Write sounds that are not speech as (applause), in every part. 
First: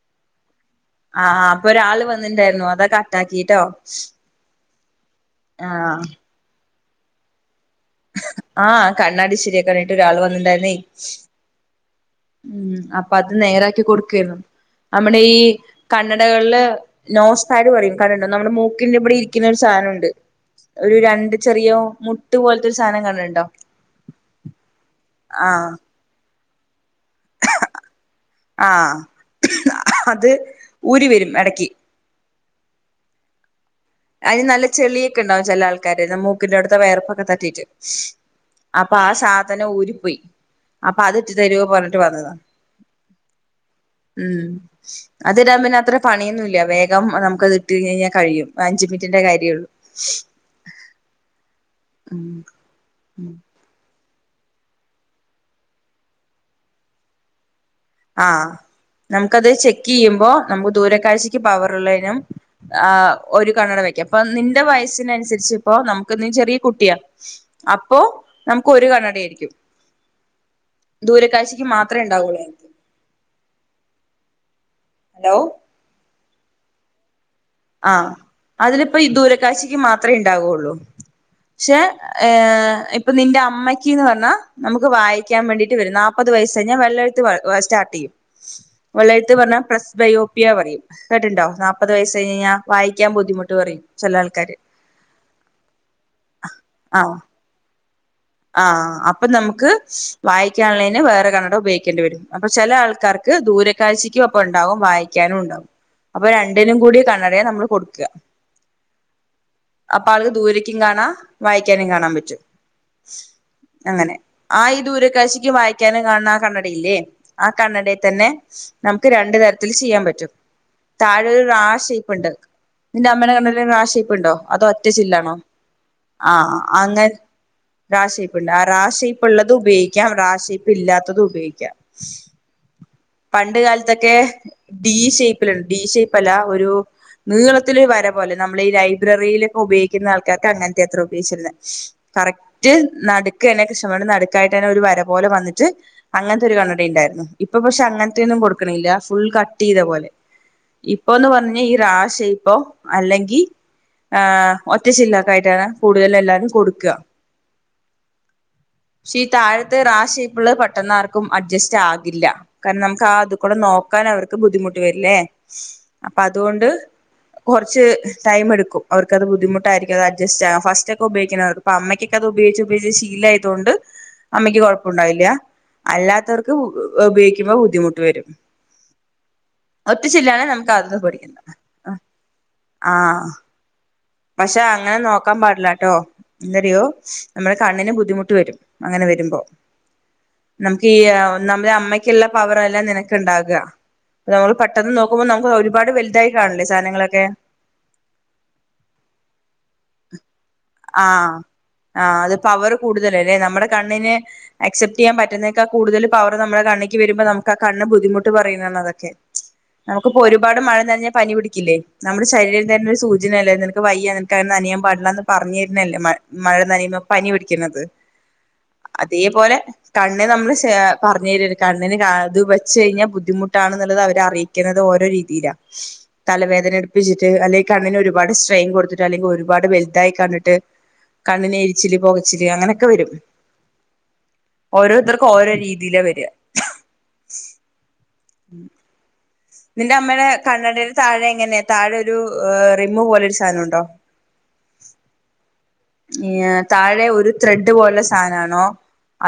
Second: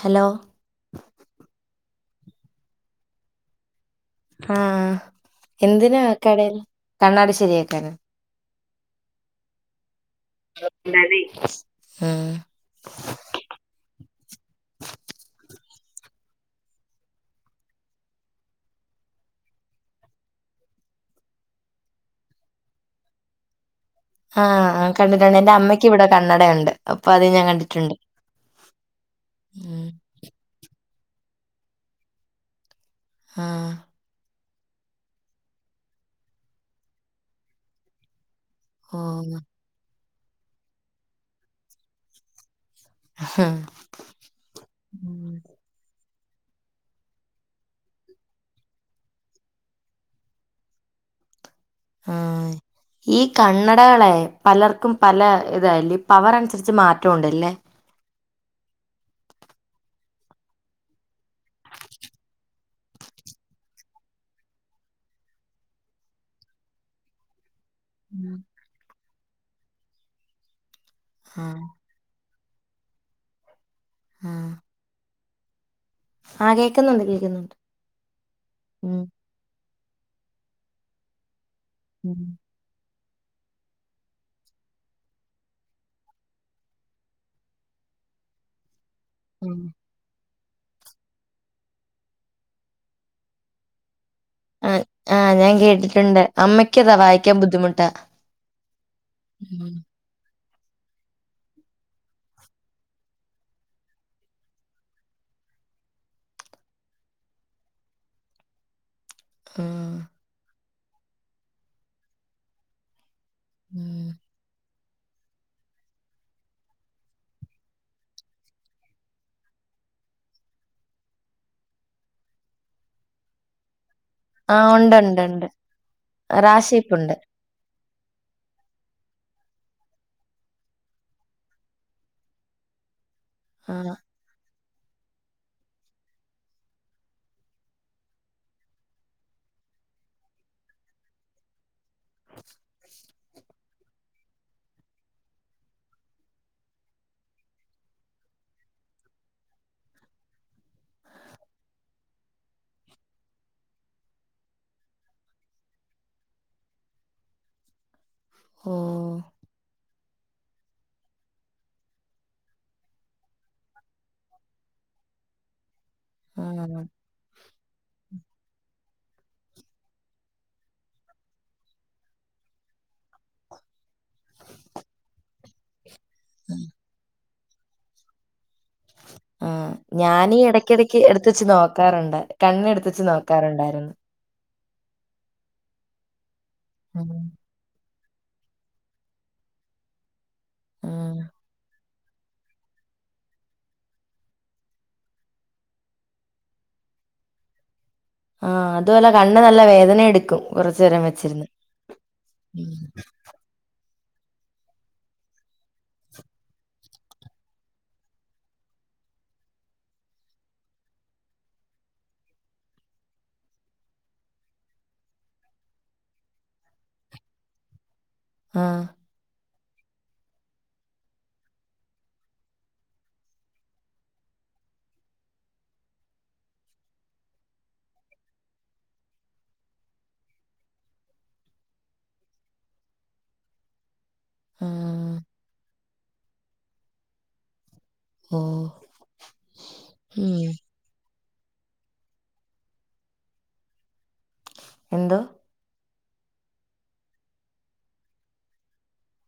Hello ആഹ് ആഹ് ഇപ്പൊ ഒരാൾ വന്നിണ്ടായിരുന്നു അതാ കട്ടാക്കിട്ടോ ആഹ് എന്തിനാ ആഹ് ആക്കടൽ കണ്ണാടി ശരിയാക്കാനോ ആഹ് കണ്ണാടി ശരിയാക്കാനായിട്ട് ഒരാൾ വന്നിണ്ടായിരുന്നേ ഉം ഉം അപ്പൊ അത് നേരാക്കി കൊടുക്കായിരുന്നു നമ്മുടെ ഈ കണ്ണടകളില് നോസ്റ്റായിണ് പറയും കണ്ടിണ്ടോ നമ്മുടെ മൂക്കിന്റെ ഇവടെ ഇരിക്കുന്നൊരു സാധനമുണ്ട് ഒരു രണ്ട് ചെറിയോ മുട്ട് പോലത്തൊരു സാധനം കണ്ട്ണ്ടോ ആഹ് കണ്ടിട്ടുണ്ട് എന്റെ അമ്മയ്ക്ക് ഇവിടെ കണ്ണടയുണ്ട് അപ്പൊ അത് ഞാൻ കണ്ടിട്ടുണ്ട് ആഹ് ഉം അത് ഊരി വരും എടക്ക് ആഹ് അതിന് നല്ല ചെളിയൊക്കെ ഇണ്ടാവും ചില ആൾക്കാര് മൂക്കിന്റെ അടുത്തെ വിയർപ്പൊക്കെ തട്ടിയിട്ട് അപ്പൊ ആ ഓഹ് സാധനം ഊരിപ്പോയി അപ്പൊ അത് ഇട്ടു തരോ പറഞ്ഞിട്ട് വന്നതാ ഹും ഉം ഉം. അത് ഇടാൻ പിന്നെ അത്ര പണിയൊന്നുമില്ല വേഗം നമുക്കത് ഇട്ട് കഴിഞ്ഞ് കഴിഞ്ഞാൽ കഴിയും ഒരു അഞ്ചുമിനിറ്റിന്റെ കാര്യയെ ഒള്ളും ആഹ് ഉം ഈ കണ്ണടകളെ പലർക്കും പല ഇതാല്ലേ പവർ അനുസരിച്ച് മാറ്റം ഉണ്ടല്ലേ ആഹ് നമുക്കത് ചെക്ക് ചെയ്യുമ്പോ നമ്മക് ദൂര കാഴ്ചക്ക് പവർ ഉള്ളതിനും ആഹ് ഒരു കണ്ണട വെക്കാ അപ്പൊ നിന്റെ വയസിനനുസരിച്ച് ഇപ്പ നമുക്ക് നീ ചെറിയ കുട്ടിയാ അപ്പോ ആഹ് നമുക്ക് ഒരു കണ്ണട ആയിരിക്കും ദൂര ആഹ് കാഴ്ചക്ക് മാത്രമേ ഉണ്ടാവുള്ളൂ ആഹ് ഹലോ ആഹ് കേക്കുന്നുണ്ട് കേൾക്കുന്നുണ്ട് ആഹ് അതില് ഇപ്പോ ഈ ദൂര കാഴ്ചക്ക് മാത്ര ഇണ്ടാവൊള്ളൂ പക്ഷെ ഉം ഏ അപ്പൊ നിന്റെ അമ്മയ്ക്ക് എന്ന് പറഞ്ഞാൽ നമുക്ക് വായിക്കാൻ വേണ്ടിയിട്ട് വരും നല്പ്പത് വയസ് കഴിഞ്ഞാ വെള്ളെഴുത്ത് സ്റ്റാർട്ട് ചെയ്യും വെള്ളഴ്ത്ത് ഉം പറഞ്ഞാ പ്രസ്ബയോപ്പിയ പറയും കേട്ടുണ്ടോ നാൽപ്പത് വയസ് കഴിഞ്ഞ് കഴിഞ്ഞാൽ വായിക്കാൻ ബുദ്ധിമുട്ട് പറയും ചില ആൾക്കാര് ആ ആഹ് ഞാൻ കേട്ടിട്ടുണ്ട് അമ്മയ്ക്കതാ ആഹ് വായിക്കാൻ ബുദ്ധിമുട്ടാ ആഹ് അപ്പൊ ഉം നമുക്ക് വായിക്കാനുള്ളേന് വേറെ കണ്ണട ഉപയോഗിക്കേണ്ടി വരും അപ്പൊ ചില ആൾക്കാർക്ക് ദൂര കാഴ്ചക്കും അപ്പ ഉണ്ടാവും വായി ക്കാനും ഉണ്ടാവും അപ്പൊ രണ്ടിനും കൂടി കണ്ണട നമ്മള് കൊടുക്കാ ഉം അപ്പ അത് ദൂരക്കും കാണാ വായിക്കാനും കാണാൻ പറ്റും ഉം അങ്ങനെ ആ ഈ ദൂരകാഴ്ചക്ക് വായി വായിക്കാനും കാണുന്ന ആ കണ്ണടയില്ലേ ആ കണ്ണടയിൽ തന്നെ നമുക്ക് രണ്ടു തരത്തിൽ ചെയ്യാൻ പറ്റും താഴെ ഒരു റാഷേയ്പ്പ്ണ്ട് നിന്റെ അമ്മേടെ കണ്ണടയിൽ റാ ഷേപ്പ് പ്പ്ണ്ടോ അതോ ആഹ് ഒറ്റ ഉണ്ട് ഉണ്ട് ചില്ലാണോ ഉണ്ട് റാ ആഹ് അങ്ങന് ഷേപ്പുണ്ട് റാ ഷേപ്പ്ണ്ട് ആഹ് റാ ഷേപ്പ് ഉള്ളത് ഉപയോഗിക്കാം റാ ഷയിപ്പ് ഇല്ലാത്തതും ഉപയോഗിക്കാം പണ്ട് ആ കാലത്തൊക്കെ ഡി ഷേപ്പിലുണ്ട് ഡി ഷേപ്പ് അല്ല ഒരു നീളത്തില് ഒരു വര പോലെ നമ്മള് ഈ ലൈബ്രറിയിലൊക്കെ ഉപയോഗിക്കുന്ന ആൾക്കാർക്ക് അങ്ങന് ത്തെത്ര ഉപയോഗിച്ചിരുന്നെ കറക്റ്റ് നടുക്കെന്നെ കൃഷ്ണമണി ന്റെ നടുക്കായിട്ട് ഒരു വര പോലെ വന്നിട്ട് അങ്ങനത്തെ ഒരു കണ്ണട ഇണ്ടായിരുന്നു ഇപ്പൊ പക്ഷെ അങ്ങന്ത്തിയൊന്നും കൊടുക്ക്ണില്ല ഫുൾ കട്ട് ചെയ്ത പോലെ ഇപ്പൊന്ന് പറഞ്ഞാ ഈ റാ ഷേപ്പോ അല്ലെങ്കി ഏഹ് ഒറ്റചിലൊക്കെ ആയിട്ടാണ് കൂടുതൽ എല്ലാരും കൊട്ക്ക ഓ പക്ഷെ ഈ താഴത്തെ റാ ഷേപ്പ് ഉള്ളത് പെട്ടെന്നാർക്കും അഡ്ജസ്റ്റ് ആകില്ല കാരണം നമുക്ക് ആഹ് അത് കൂടെ നോക്കാൻ അവർക്ക് ബുദ്ധിമുട്ട് വരില്ലേ അപ്പൊ ആ അതുകൊണ്ട് കുറച്ച് ടൈം എടുക്കും അവർക്ക് അത് ബുദ്ധിമുട്ടായിരികും അത്‌ അഡ്ജസ്റ്റ് ആകാൻ ഫസ്റ്റ് ഒക്കെ ഉപെയ്ക്കുന്നവർ അപ്പൊ അമ്മയ്ക്കൊക്കെ അത് ഉപയോഗിച്ച് ഉപയോഗിച്ച് ശീല ആയ്തൊണ്ട് അമ്മക്ക് കൊയ്പ്പണ്ടാവില്ല അല്ലാത്തവർക്ക് ഉപയോഗിക്കുമ്പോ ബുദ്ധിമുട്ട് വെരും ആഹ് ഞാനീ ഇടയ്ക്കിടക്ക് എടുത്ത് വെച്ച് പഠിക്കുന്നത് നോക്കാറുണ്ട് കണ്ണ് എടുത്ത് വെച്ച് ആഹ് നോക്കാറുണ്ടായിരുന്നു പക്ഷെ അങ്ങനെ നോക്കാൻ പാടില്ലട്ടോ എന്തറിയോ ഉം നമ്മളെ കണ്ണിന് ബുദ്ധിമുട്ട് വരും അങ്ങനെ വെരുമ്പോ നമുക്ക് ഈ ഉം ഒന്നാമത് ഈ അമ്മക്ക് ക്ക്ള്ള പവറെല്ല നിനക്ക് ഉണ്ടാക നമ്മൾ പെട്ടെന്ന് നോക്കുമ്പോ നമ്മക്ക് ഒരുപാട് വലുതായി കാണില്ലേ സാധനങ്ങളൊക്കെ. ആഹ് അതുഅല്ല കണ്ണ് നല്ല വേദന എടുക്കും. കുറച്ചു നേരം ആഹ് വെച്ചിരുന്ന്. ആഹ് അത് ഉം പവറ് കൂടുതലല്ലേ നമ്മുടെ കണ്ണിന് അക്സെപ്റ്റ് ചെയ്യാൻ പറ്റുന്നേക്കാ കൂടുതൽ പവർ നമ്മുടെ കണ്ണേക്ക് വരുമ്പോ നമുക്ക് ആഹ് കണ്ണ് ബുദ്ധിമുട്ട് പറയുന്നതാണ് അതൊക്കെ. നമ്മക്ക്പ്പൊ ഒരുപാട് മഴ നനെഞ്ഞാ പനി പിടിക്കില്ലേ. നമ്മുടെ ശരീരത്തിന്റെന്നെ ഒരു സൂചനല്ലെ നിനക്ക് വയ്യ നിനക്ക് അങ്ങനെ നനയാൻ പാടില്ലെന്ന് പറ്ഞ്ഞെരുന്നല്ലേ മഴ നനയുമ്പോ പനി പിടിക്കുന്നത് ആ അതേപോലെ കണ്ണ് നമ്മള് ശെ പറ്ഞ് തെരാ കണ്ണിന് കാ ഇത് വെച്ച് കഴിഞ്ഞാ ബുദ്ധിമുട്ടാണ് എന്നുള്ളത് അവര് അറിയിക്ക് അറിയികുന്നത് ഓരോ രീതിയിലാ. തലവേദന എടുപ്പിച്ചിട്ട് അല്ലെങ്കി കണ്ണിന് ഒരുപാട് സ്ട്രെയിൻ കൊടുത്തിട്ട് അല്ലെങ്കിൽ ഒരുപാട് വെല് വെല്തായി കണ്ടിട്ട് കണ്ണിന് എരിച്ചില് പുകച്ചില് അങ്ങനെയൊക്കെ വരും. ആ ഓരോര്ത്തർക്ക് ഓരോ രീതിയില വെര ഓഹ് നിന്റെ അമ്മെടെ കണ്ണടയുടെ താഴെ എങ്ങനെയാ താഴെ ഒരു റിമ്മ് പോലൊരു സാനൊണ്ടോ എന്ത്? ഈഹ് താഴെ ഒരു ത്രെഡ് പോലെ സാനാണോ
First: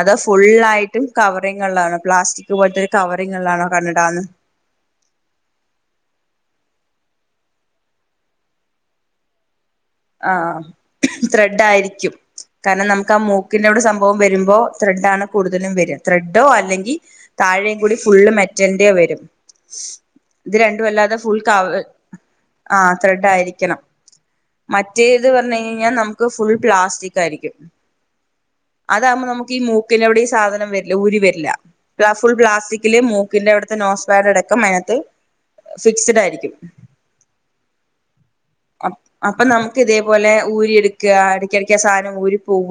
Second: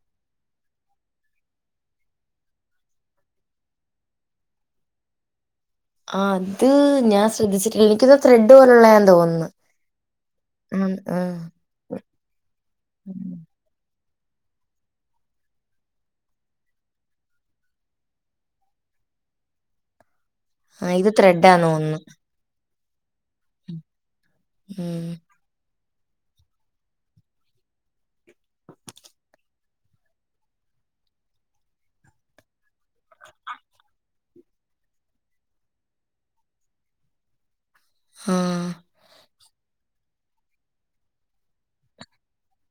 അതോ ഫുള്ളായിട്ടും കവറിങ്ങ്ള്ളാണോ പ്ലാസ്റ്റിക് പോല്ത്തെരു കവറിങ്ങ്ള്ളാണോ കണ്ണടാന്ന് ആഹ് അത് ഞാൻ ശ്രദ്ധിച്ചിട്ടില്ല എനിക്കിത് ത്രെഡ് പോലെയുള്ളായാ തോന്ന്ന്നു ആഹ് ത്രെഡ് ആയിരിക്കും കാരണം നമുക്ക് ആഹ് മൂക്കിന്റെവ്ടെ സംഭവം അപ്പൊ വരുമ്പോ ത്രെഡാണ് കൂടുതലും വെര ത്രെഡോ അല്ലെങ്കി താഴെയും കൂടി ഫുള്ള് മെറ്റല്ന്റെ വെരും ഇത് ആ ഇത് രണ്ടുഅല്ലാതെ ഫുൾ ത്രെഡാന്ന് കവർ തോന്നുന്നു. ആഹ് ത്രെഡ് ആയിരിക്കണം ഉം മറ്റേത് പറ്ഞ്ഞഴിഞ്ഞായ്ഞ്ഞാ നമുക്ക് ഫുൾ പ്ലാസ്റ്റിക് ആയിരിക്കും അതാവകുമ്പോ നമ്മുക്കി ഈ മൂക്കിന്റെറെവിടെ ഈ സാധനം വെരില്ല ഊരി വെര്ല്ല ഫുൾ പ്ലാസ്റ്റിക്കില് മൂക്കിന്റെ അവിടുത്തെ നോസ്ഫാഡ് അടക്കം അയ്നത്ത്. ഫിക്സ്ഡ് ആയ്രിക്കും ആഹ് അപ്പൊ നമ്മുക്ക് ഇതേപോലെ ഊരി എടുക്ക ഇടക്ക് ഇടക്ക് ഈ സാനം ഊരി പോവ.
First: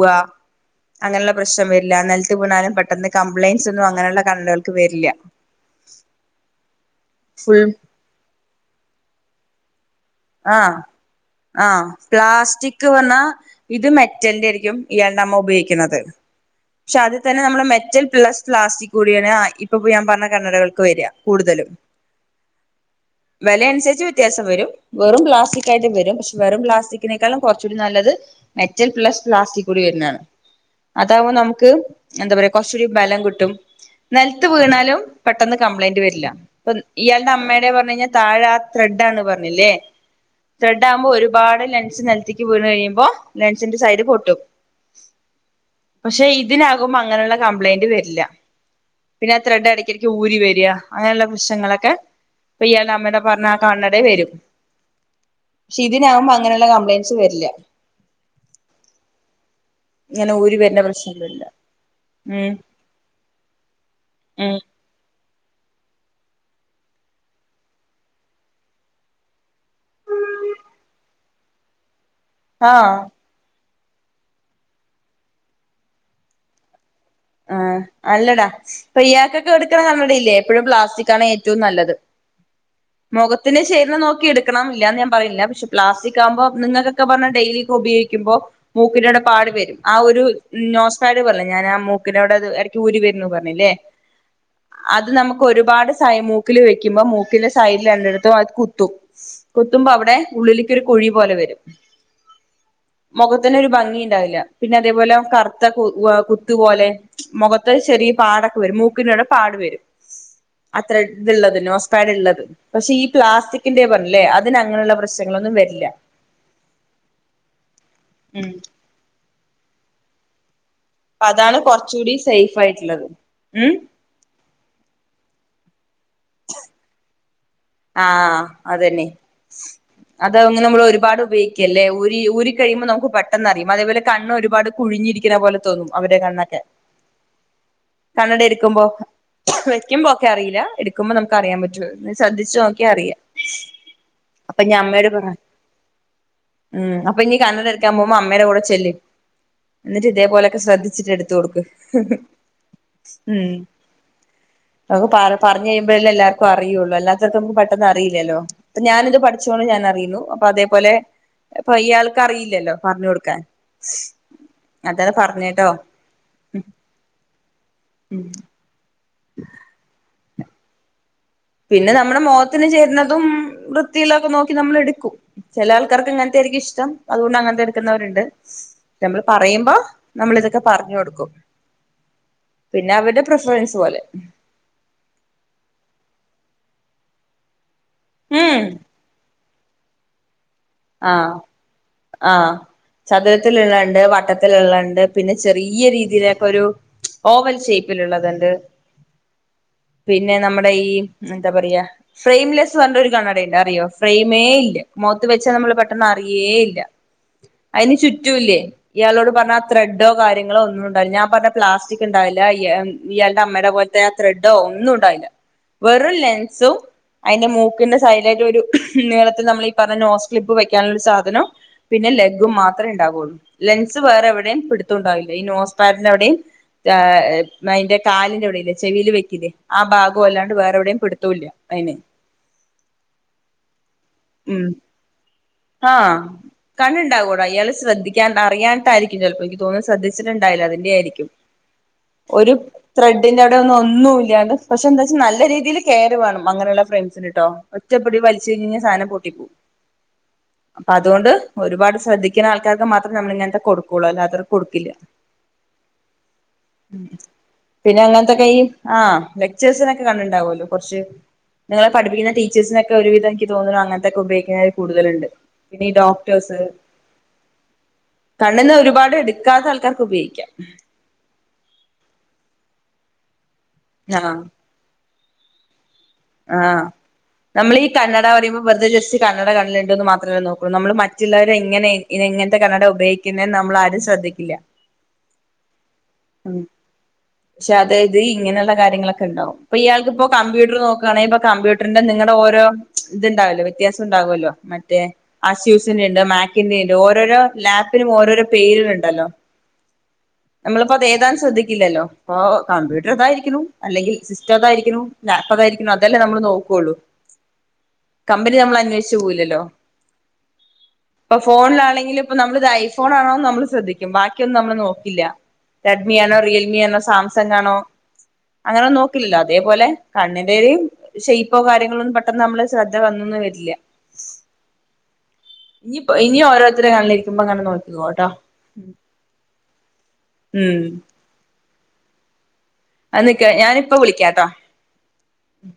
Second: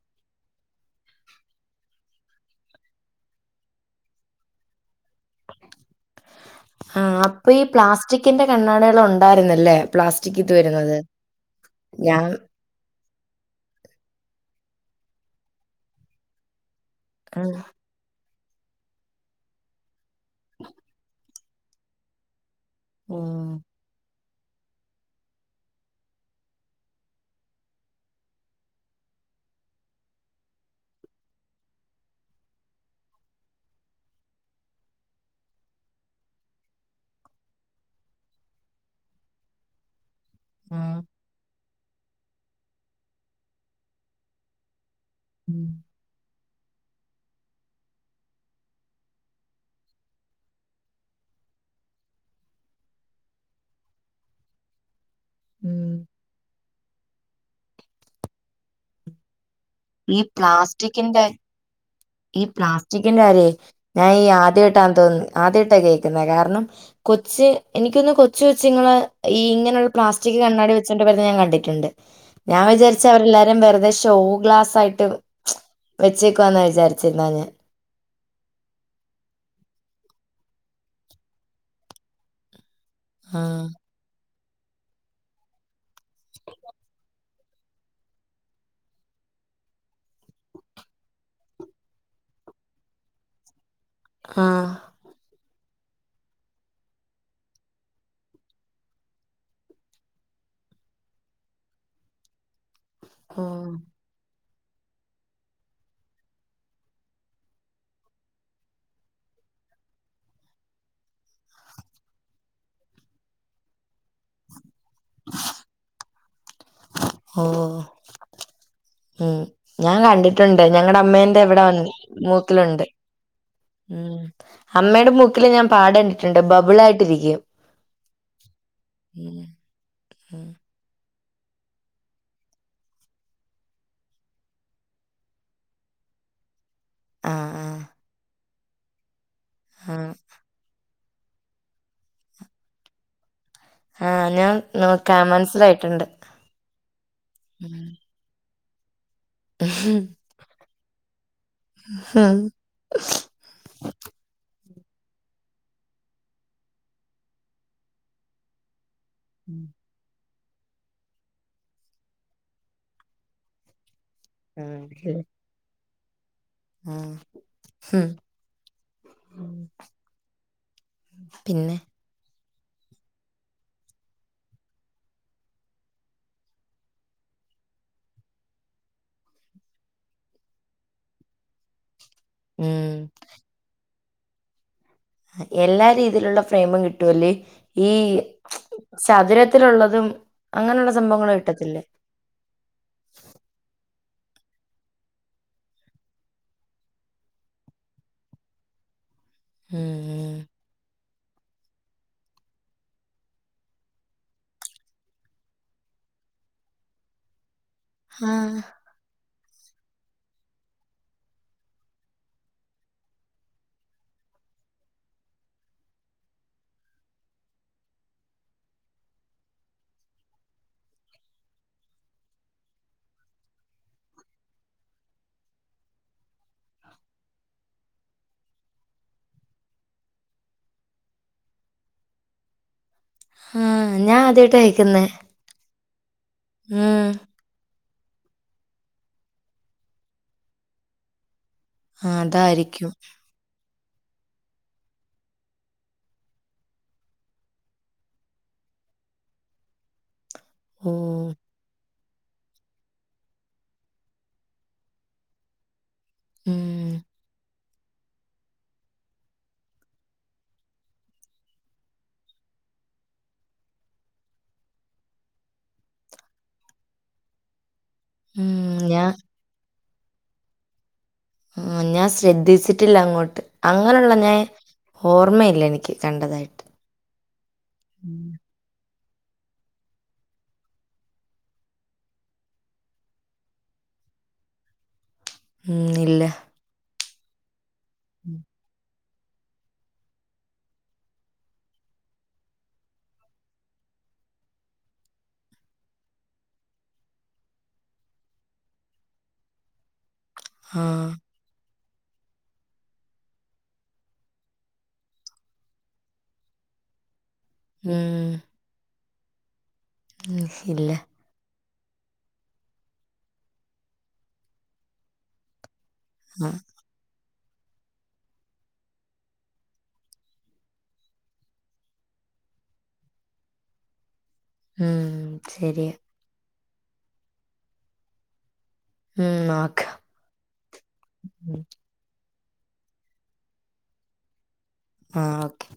അങ്ങനെയുള്ള പ്രശ്നം വരില്ല നലത്ത് വീണാലും പെട്ടെന്ന് കംപ്ലയിൻറ്സ് ഒന്നും അങ്ങനെയുള്ള കണ്ണടകൾക്ക് വരില്ല ആ അപ്പൊ ഫുൾ ഈ പ്ലാസ്റ്റിക്കിന്റെ കണ്ണാടകൾ ഉണ്ടായിരുന്നല്ലേ പ്ലാസ്റ്റിക് ഇത് ആഹ് വരുന്നത് ആഹ് ഞാൻ പ്ലാസ്റ്റി കക്ക് ന്ന് പറഞ്ഞാ ഇത് മെറ്റന്റെ യിരിക്കും ഇയാളുടെ അമ്മ ഉപയോഗിക്കുന്നത്. പക്ഷെ അത് തന്നെ ആ നമ്മുടെ മെറ്റൽ പ്ലസ് പ്ലാസ്റ്റിക്. കൂടിയാണ് ഇപ്പപ്പോ ഞാൻ പറഞ്ഞ കണ്ണടകൾക്ക് വരിക കൂടുതലും ഉം വെലയനുസരിച്ച് വ്യത്യാസം വരും വെറും പ്ലാസ്റ്റിക്കായിട്ടും വരുംക്ഷെ വെറും പ്ലാസ്റ്റിക്കിനേക്കാളും കുറച്ചൂടി നല്ലത്, മെറ്റൽ പ്ലസ് പ്ലാസ്റ്റിക് കൂടി വരുന്നതാണ്. അതാകുമ്പൾ നമുക്ക് എന്താ പറയാ കൊറച്ചൂടി ബലം കിട്ടും. നെലത്ത് വീണാലും പെട്ടെന്ന് കംപ്ലയിന്റ് വരില്ല. അപ്പൊ ഇയാളുടെ അമ്മയുടെ പറഞ്ഞു കഴിഞ്ഞാൽ താഴെ ആ ത്രെഡ് ആണ് പറഞ്ഞില്ലേ ത്രെഡ് ഉം ആകുമ്പോ ഒരുപാട് ലെൻസ് നിലത്തേക്ക് വീണ് കഴിയുമ്പോ ലെൻസിന്റെ സൈഡ് പൊട്ടും ഉം പക്ഷെ ഇതിനാകുമ്പോ അങ്ങനെയുള്ള കംപ്ലൈയിന്റ് വരില്ല. പിന്നെ ത്രെഡ് എടക്കിടക്ക് ഊരി വെര്യ അങ്ങനെയുള്ള പ്രശ്നങ്ങളൊക്കെ അപ്പൊ ഇയാളുടെ അമ്മടെ പറഞ്ഞാ ആ കണ്ണടെ വരും. പക്ഷെ ഉം ഇതിനാവുമ്പോ അങ്ങനുള്ള കംപ്ലയിൻറ്സ് വരില്ല. ഈ ഇങ്ങനെ ഊരിവരുന്ന പ്രശ്ണം പ്ലാസ്റ്റിക്കിന്റെ വരില്ല. ഈ പ്ലാസ്റ്റിക്കിന്റെ കാര്യേ ഞാൻ ഈ ഉം ആദ്യമായിട്ടാ തോന്ന ആദ്യമായിട്ടാണ് കേക്കുന്നത് കാരണം കൊച്ച് എനിക്കൊന്ന് കൊച്ച വെച്ച് ഈ ഇങ്ങനെയുള്ള പ്ലാസ്റ്റിക് കണ്ണാടി വെച്ചന്റെ ഞാൻ കണ്ടിട്ടുണ്ട് (inaudible) ഞാ വിചാരിച്അവരെല്ലാരും വെറുതെ ഷോഓ ഗ്ലാസ് ആയിട്ട് വെച്ചേക്കാ ന്നാ വിചാരിച്ചിന്ന ഞാൻ.. ആഹ് അല്ലടാ.. പെയ്യക്കൊക്കെ കൊടുക്കണ കണ്ണടയി ല്ലേ എപ്പോഴും പ്ലാസ്റ്റിക്കാണ് ഏറ്റവും നല്ലത്. ആ മൊഖത്തിന് ചേരുന്നത് നോക്കി എട് ക്കണംല്ലാന്ന് ഞാൻ പറയില്ല. പക്ഷേ പ്ലാസ്റ്റി ആവുമ്പോ നിങ്ങളെക്കെവന്ന് ഡെയിലി ഉപയോക്കുമ്പോ മൂക്കിനടെ പാട് വെരും. ആ ഒരു നോസാട് (unintelligible) ഞാനാ മൂക്ക്. ക്കിനവിടെ എടയ്ക്ക് ഊരി വെര്ന്നു പറഞ്ഞില്ലേ. ആഹ് അത് നമുക്ക് ഒരുപാട് സൈ മൂക്കില് വെക്കുമ്പോ മൂക്കിന്റെ സൈഡിൽ രണ്ടിടത്തും അത് കുത്തും. കുത്തുമ്പോ അവിടെ ഉള്ളിലേക്കൊരു കുഴി പോലെ വെരും. ഓ മൊഖത്തിനൊരു ഭംഗിണ്ടാവില്ല. പിന്നെ അതേപോലെ കറുത്ത വ് കുത്ത് പോലെ. മൊഖത്തൊരു ചെറിയ പാടൊക്കെ വെരും. മൂക്കിന്റെവിടെ പാട് വെരും.. അത്രട്ള്ളത് നോസ്പേഡ്ള്ളത്. പക്ഷേ ഈ പ്ലാസ്റ്റിക്കിന്റെ പറഞ്ഞില്ലേ അതിന് അങ്ങനെള്ള പ്രശ്നങ്ങളൊന്നും വെര്ല്ല.. ഓഹ് ഏഹ് ഞാൻ കണ്ടി ട്ട്ണ്ട് ഞങ്ങടെ അപ്പൊ അമ്മേന്റെ അതാണ് ഇവിടെവന്ന് കുറച്ചുകൂടി സേഫ് മൂക്കില്ണ്ട് ആയിട്ടുള്ളത് ഉം. അമ്മേടെ മൂക്കില് ഞാൻ പാട്ണ്ടിട്ട്ണ്ട്. ബബിളായിട്ടിരിക്യും. ആഹ്. അത് ന്നേ അത് ഉം ന്ന് നമ്മൾ ഒരുപാട് ഉപയോക്കല്ലേ. ഊരി ഊരി കഴിയുമ്പോ നമുക് പെട്ടെന്നറിയും. അതേപോലെ കണ്ണ് ഒരുപാട്. കുഴിഞ്ഞിരിക്ണ പോലെ തോന്നും അവരെ കണ്ണൊക്കെ. ആഹ് കണ്ണട എടുക്കുമ്പോ ആഹ് വെക്കുമ്പോ ആഹ് ഒക്കെ അറിയില്ല. ക്കുമ്പോ നമുക്കറിയാൻ പറ്റും ഒന്ന് ശ്രദ്ധിച്ച് നോക്കിയാറിയാ. ആഹ് ഞാൻ അപ്പൊ ഞ അമ്മയോട് നോക്കാം പറഞ്ഞ് മനസ്സിലായിട്ടുണ്ട് ഉം അപ്പൊ ഞ്ഞി കണ്ണട്ക്കാ പോവു മ്പോ അമ്മേടെ കൂടെ ചെല്ല്. എന്നിട്ട് ഇതേപോലെക്കെ ശ്രദ്ധിച്ചിട്ട് എട്ത്ത് കൊടുക്ക് (unintelligible) ഉം അത് പറ പറഞ് കഴിമ്പഴല്ലേ എല്ലാർക്കും അറിയോള്ളു അല്ലാ പെട്ടെന്ന് പെട്ടെന്ന് അറിയില്ലല്ലോ ഞാനിത് പഠിച്ചോണ്ട് ഞാനറിയുന്നു പ്പ അതേപോലെ ഇപ്പൊ ഇയാൾക്ക് അറിയില്ലല്ലോ പറഞ്ഞോടുക്കാൻ അതാ പർഞ്ഞത്ട്ടോ ആഹ് ഉം പിന്നെ നമ്മടെ മൊഖത്തിന് ചേരുന്നതും വൃത്തിയിള്ളെക്കെ നോക്കി നമ്മള് എടുക്കും ചെല ആൾക്കാർക്ക് ഇങ്ങൻത്തെര്ക്കും ഇഷ്ടം അതോണ്ട് അങ്ങൻത്തെ എടുക്കുന്നോരുണ്ട് നമ്മള് പറയുമ്പോ നമ്മള് ഇതൊക്കെ പറഞ്ഞോടുക്കും പിന്നെ ഉം അവര്ടെ പ്രിഫറൻസ് പോലെ എല്ലാ രീതിലുള്ള ഫ്രൈയ്മും കിട്ടൂല്ലേ ഈ ഉം ചതുരത്തിലുള്ളതും അങ്ങനെള്ള ആഹ് സംഭവങ്ങള് കിട്ടത്തില്ലേ ആഹ് ചതുരത്തില്ള്ളത്ണ്ട് വട്ടത്തില്ള്ളണ്ട് പിന്നെ ചെറിയ രീതിയിലേ കൊരു ഓവൽ ഷേപ്പില്ള്ളത്ണ്ട് പിന്നെ ഉം നമ്മടെ ഈ എന്താ പറയാ ഫ്രെയിംമ്ലെസ്സ് പർഞ്ട്ടോരു കണ്ണടയ്ണ്ട് അറിയോ ഫ്രെയിമേ ഇല്ല മോത്ത് വെ ച്ചാ നമ്മള് പെട്ടെന്ന് അറിയേ ഇല്ല അയിന് ചുറ്റുല്ലേ ആഹ് ഇയാളോട് പർഞ്ഞ ത്രെഡോ കാര്യങ്ങളോ ഒന്നും ഇണ്ടാവില്ല ഞാൻ പർഞ്ഞ പ്ലാസ്റ്റിക് ഇണ്ടാവില്ല ഇയാ ഇയാൾടെ അമ്മടെ പോൽ തെ ത്രേഡോ ഒന്നും ഇണ്ടാവില്ല വെറും ലെൻസും അയിന്റെ മൂക്കിന്റെ സൈഡിലായിട്ടൊരു നീളത്തില് നമ്മളീ പറഞ്ഞ നോസ് ക്ലിപ്പ് വെക്കാനുള്ളോരു സാധനം പിന്നെ ലെഗും മാത്രേ ഇണ്ടാവൊള്ളൂ ലെൻസ് വേറെ എവിടേം പിടുത്തണ്ടാവില്ല ഈ നോസ്പാന്റെ അവിടിം അയിന്റെ കാലിന്റെ അവിടല്ലേ ചെവിയില് വെയ്ക്കില്ലേ ആ ഭാഗൊല്ലാണ്ട് വേറെ എവിടെയും പിടുത്തോല്ല അയിന് ആഹ് ഞാൻ ആദ്യായിട്ടാ കേക്കുന്നെ ആഹ് ഉം കണ്ണ്ണ്ടാവോ അയാള് ശ്രദ്ധിക്കാ അറിയാൻട്ടായിരിക്കും ചെലപ്പോ എനിക്ക് തോന്നുന്നു ശ്രദ്ധിച്ചിട്ടുണ്ടാവില്ല അതിന്റെ ആയിരിക്കും ആ, ഒരു അതായിരിക്കും ത്രെ തിന്റെ അവ്ടെ ഒന്നു ഒന്നുല്ലാന്ന് പക്ഷെ എന്താച്ചാ നല്ല രീതീല് കെറ് വേണം അങ്ങനെള്ള ഫ്രൺസിന്ട്ടോ ഒറ്റപ്പടി വലിച്ച്‌ കഴിഞ്ഞയ്ഞാ സാനം പൊട്ടി പോവും ഉം അതുകൊണ്ട് ഒരുപാട് ശ്രദ്ധിക്ണ ആൾക്കാർക്ക് മാത്രം നമ്മള് ഇങ്ങൻത്തെ കൊടുകൊള്ളൂ അല്ലാത്തോർക്ക് കൊടുക്കില്ല ഉം പിന്നെ അങ്ങൻത്തൊ കൈയ്യ് ആഹ് ലെക്ചേഴ്സിനൊക്കെ കണ്ട്ണ്ടാവോല്ലോ കൊർച്ച് ഞങ്ങളെ പഠിപ്പിക്കുന്ന ടീചേഴ്സിനൊക്കെ ഒരു വിധം ഇൻക്ക് തോന്നുണു അങ്ങൻതൊക്കെ ഉപയോഗിക്ണെ കൂടുതല്ണ്ട് പിന്നെ ഈ ഡോക്ടേഴ്സ് ഉം കണ്ണിന് ഞാൻ ഒരുപാട് എട് ക്കാത്തെ ആൾക്കാർക്ക് ഉപയോഗിക്ക ആഹ് ഞാൻ ശ്രദ്ധിച്ചിട്ടില്ല അങ്ങോട്ട് അങ്ങനെള്ള ആഹ് ഞാൻ ഓർമ്മയില്ല എനിക്ക് കണ്ടതാ ആഹ് നമ്മളീ ഈ കണ്ണട പറിമ്പം വെർതെ ജസ്റ്റ് കണ്ണട കണ്ണ്ല്ണ്ട്ന്ന് മാത്രല്ലെ നോക്കൊള്ളു നമ്മള് മറ്റുള്ളവരെ എങ്ങനെ എങ്ങൻത്തെ കണ്ണട ഉപയോ ക്ക്ന്നെ നമ്മള് ആരും ശ്രദ്ധിക്കില്ല ഉം ഇല്ല ഉം പക്ഷെ അതായത് ഉം. ഇങ്ങനെള്ള കാര്യങ്ങളൊക്കെ ഇണ്ടാവും ഇപ്പ ഇയാൾക്ക് ഇപ്പോ കമ്പ്യൂട്ടർ നോക്ക് കമ്പ്യൂട്ടർന്റെ നിങ്ങടെ ഓരോ ഇത്ണ്ടാവല്ലോ വ്യത്യാസം ഇണ്ടാവോല്ലോ മറ്റേ അസ്യൂഷന്ണ്ട് മാക്കിന്റെ ഇണ്ട് ഓരോരോ ലാപ്പിനും ഓരോരോ പേര് കള്ണ്ടല്ലോ നമ്മള്പ്പോ അത് ആഹ് ഏതാനും ശ്രദ്ധിക്കില്ലല്ലോ ഇപ്പ കമ്പ്യൂട്ടർ അതായിരിക്ക്ണു അല്ലെങ്കിൽ സിസ്റ്റം ഇതായിരിക്ക്ണു ലാപ്പതായിരിക്കുണു അതല്ലേ നമ്മള് നോക്കൊള്ളു കമ്പനി നമ്മൾ അന്വേഷിച്ചു പോവില്ലല്ലോ? ഇല്ല. ഇപ്പൊ ഫോണിലാണെങ്കിലും ഇപ്പ നമ്മളിത് ഐഫോണാണോന്ന് നമ്മള് ശ്രദ്ധിക്കും ബാക്കിയൊന്നും നമ്മള് നോക്കില്ല. റെഡ്മി ആണോ? ആഹ് റിയൽമി ആണോ? സാംസംഗ് ആണോ? അങ്ങനെന്നു നോക്കില്ലല്ലോ അതേപോലെ കണ്ണിന്റെയും. ശെയ്പ്പോ കാര്യങ്ങളൊന്നും പെട്ടെന്ന് നമ്മള് ശ്രദ്ധ വന്നൊന്നും വരില്ല. ഉം ശെരിയാ. ഇനി ഇനി ഓരോത്തര കണ്ണിലിരിക്കുമ്പോ അങ്ങനെ നോക്കികോട്ടോ. ഉം നോക്ക. ഉം ഉം അ നിക്ക് ഞാനിപ്പോ വിളിക്കാട്ടോ. ആഹ് ഓകെ.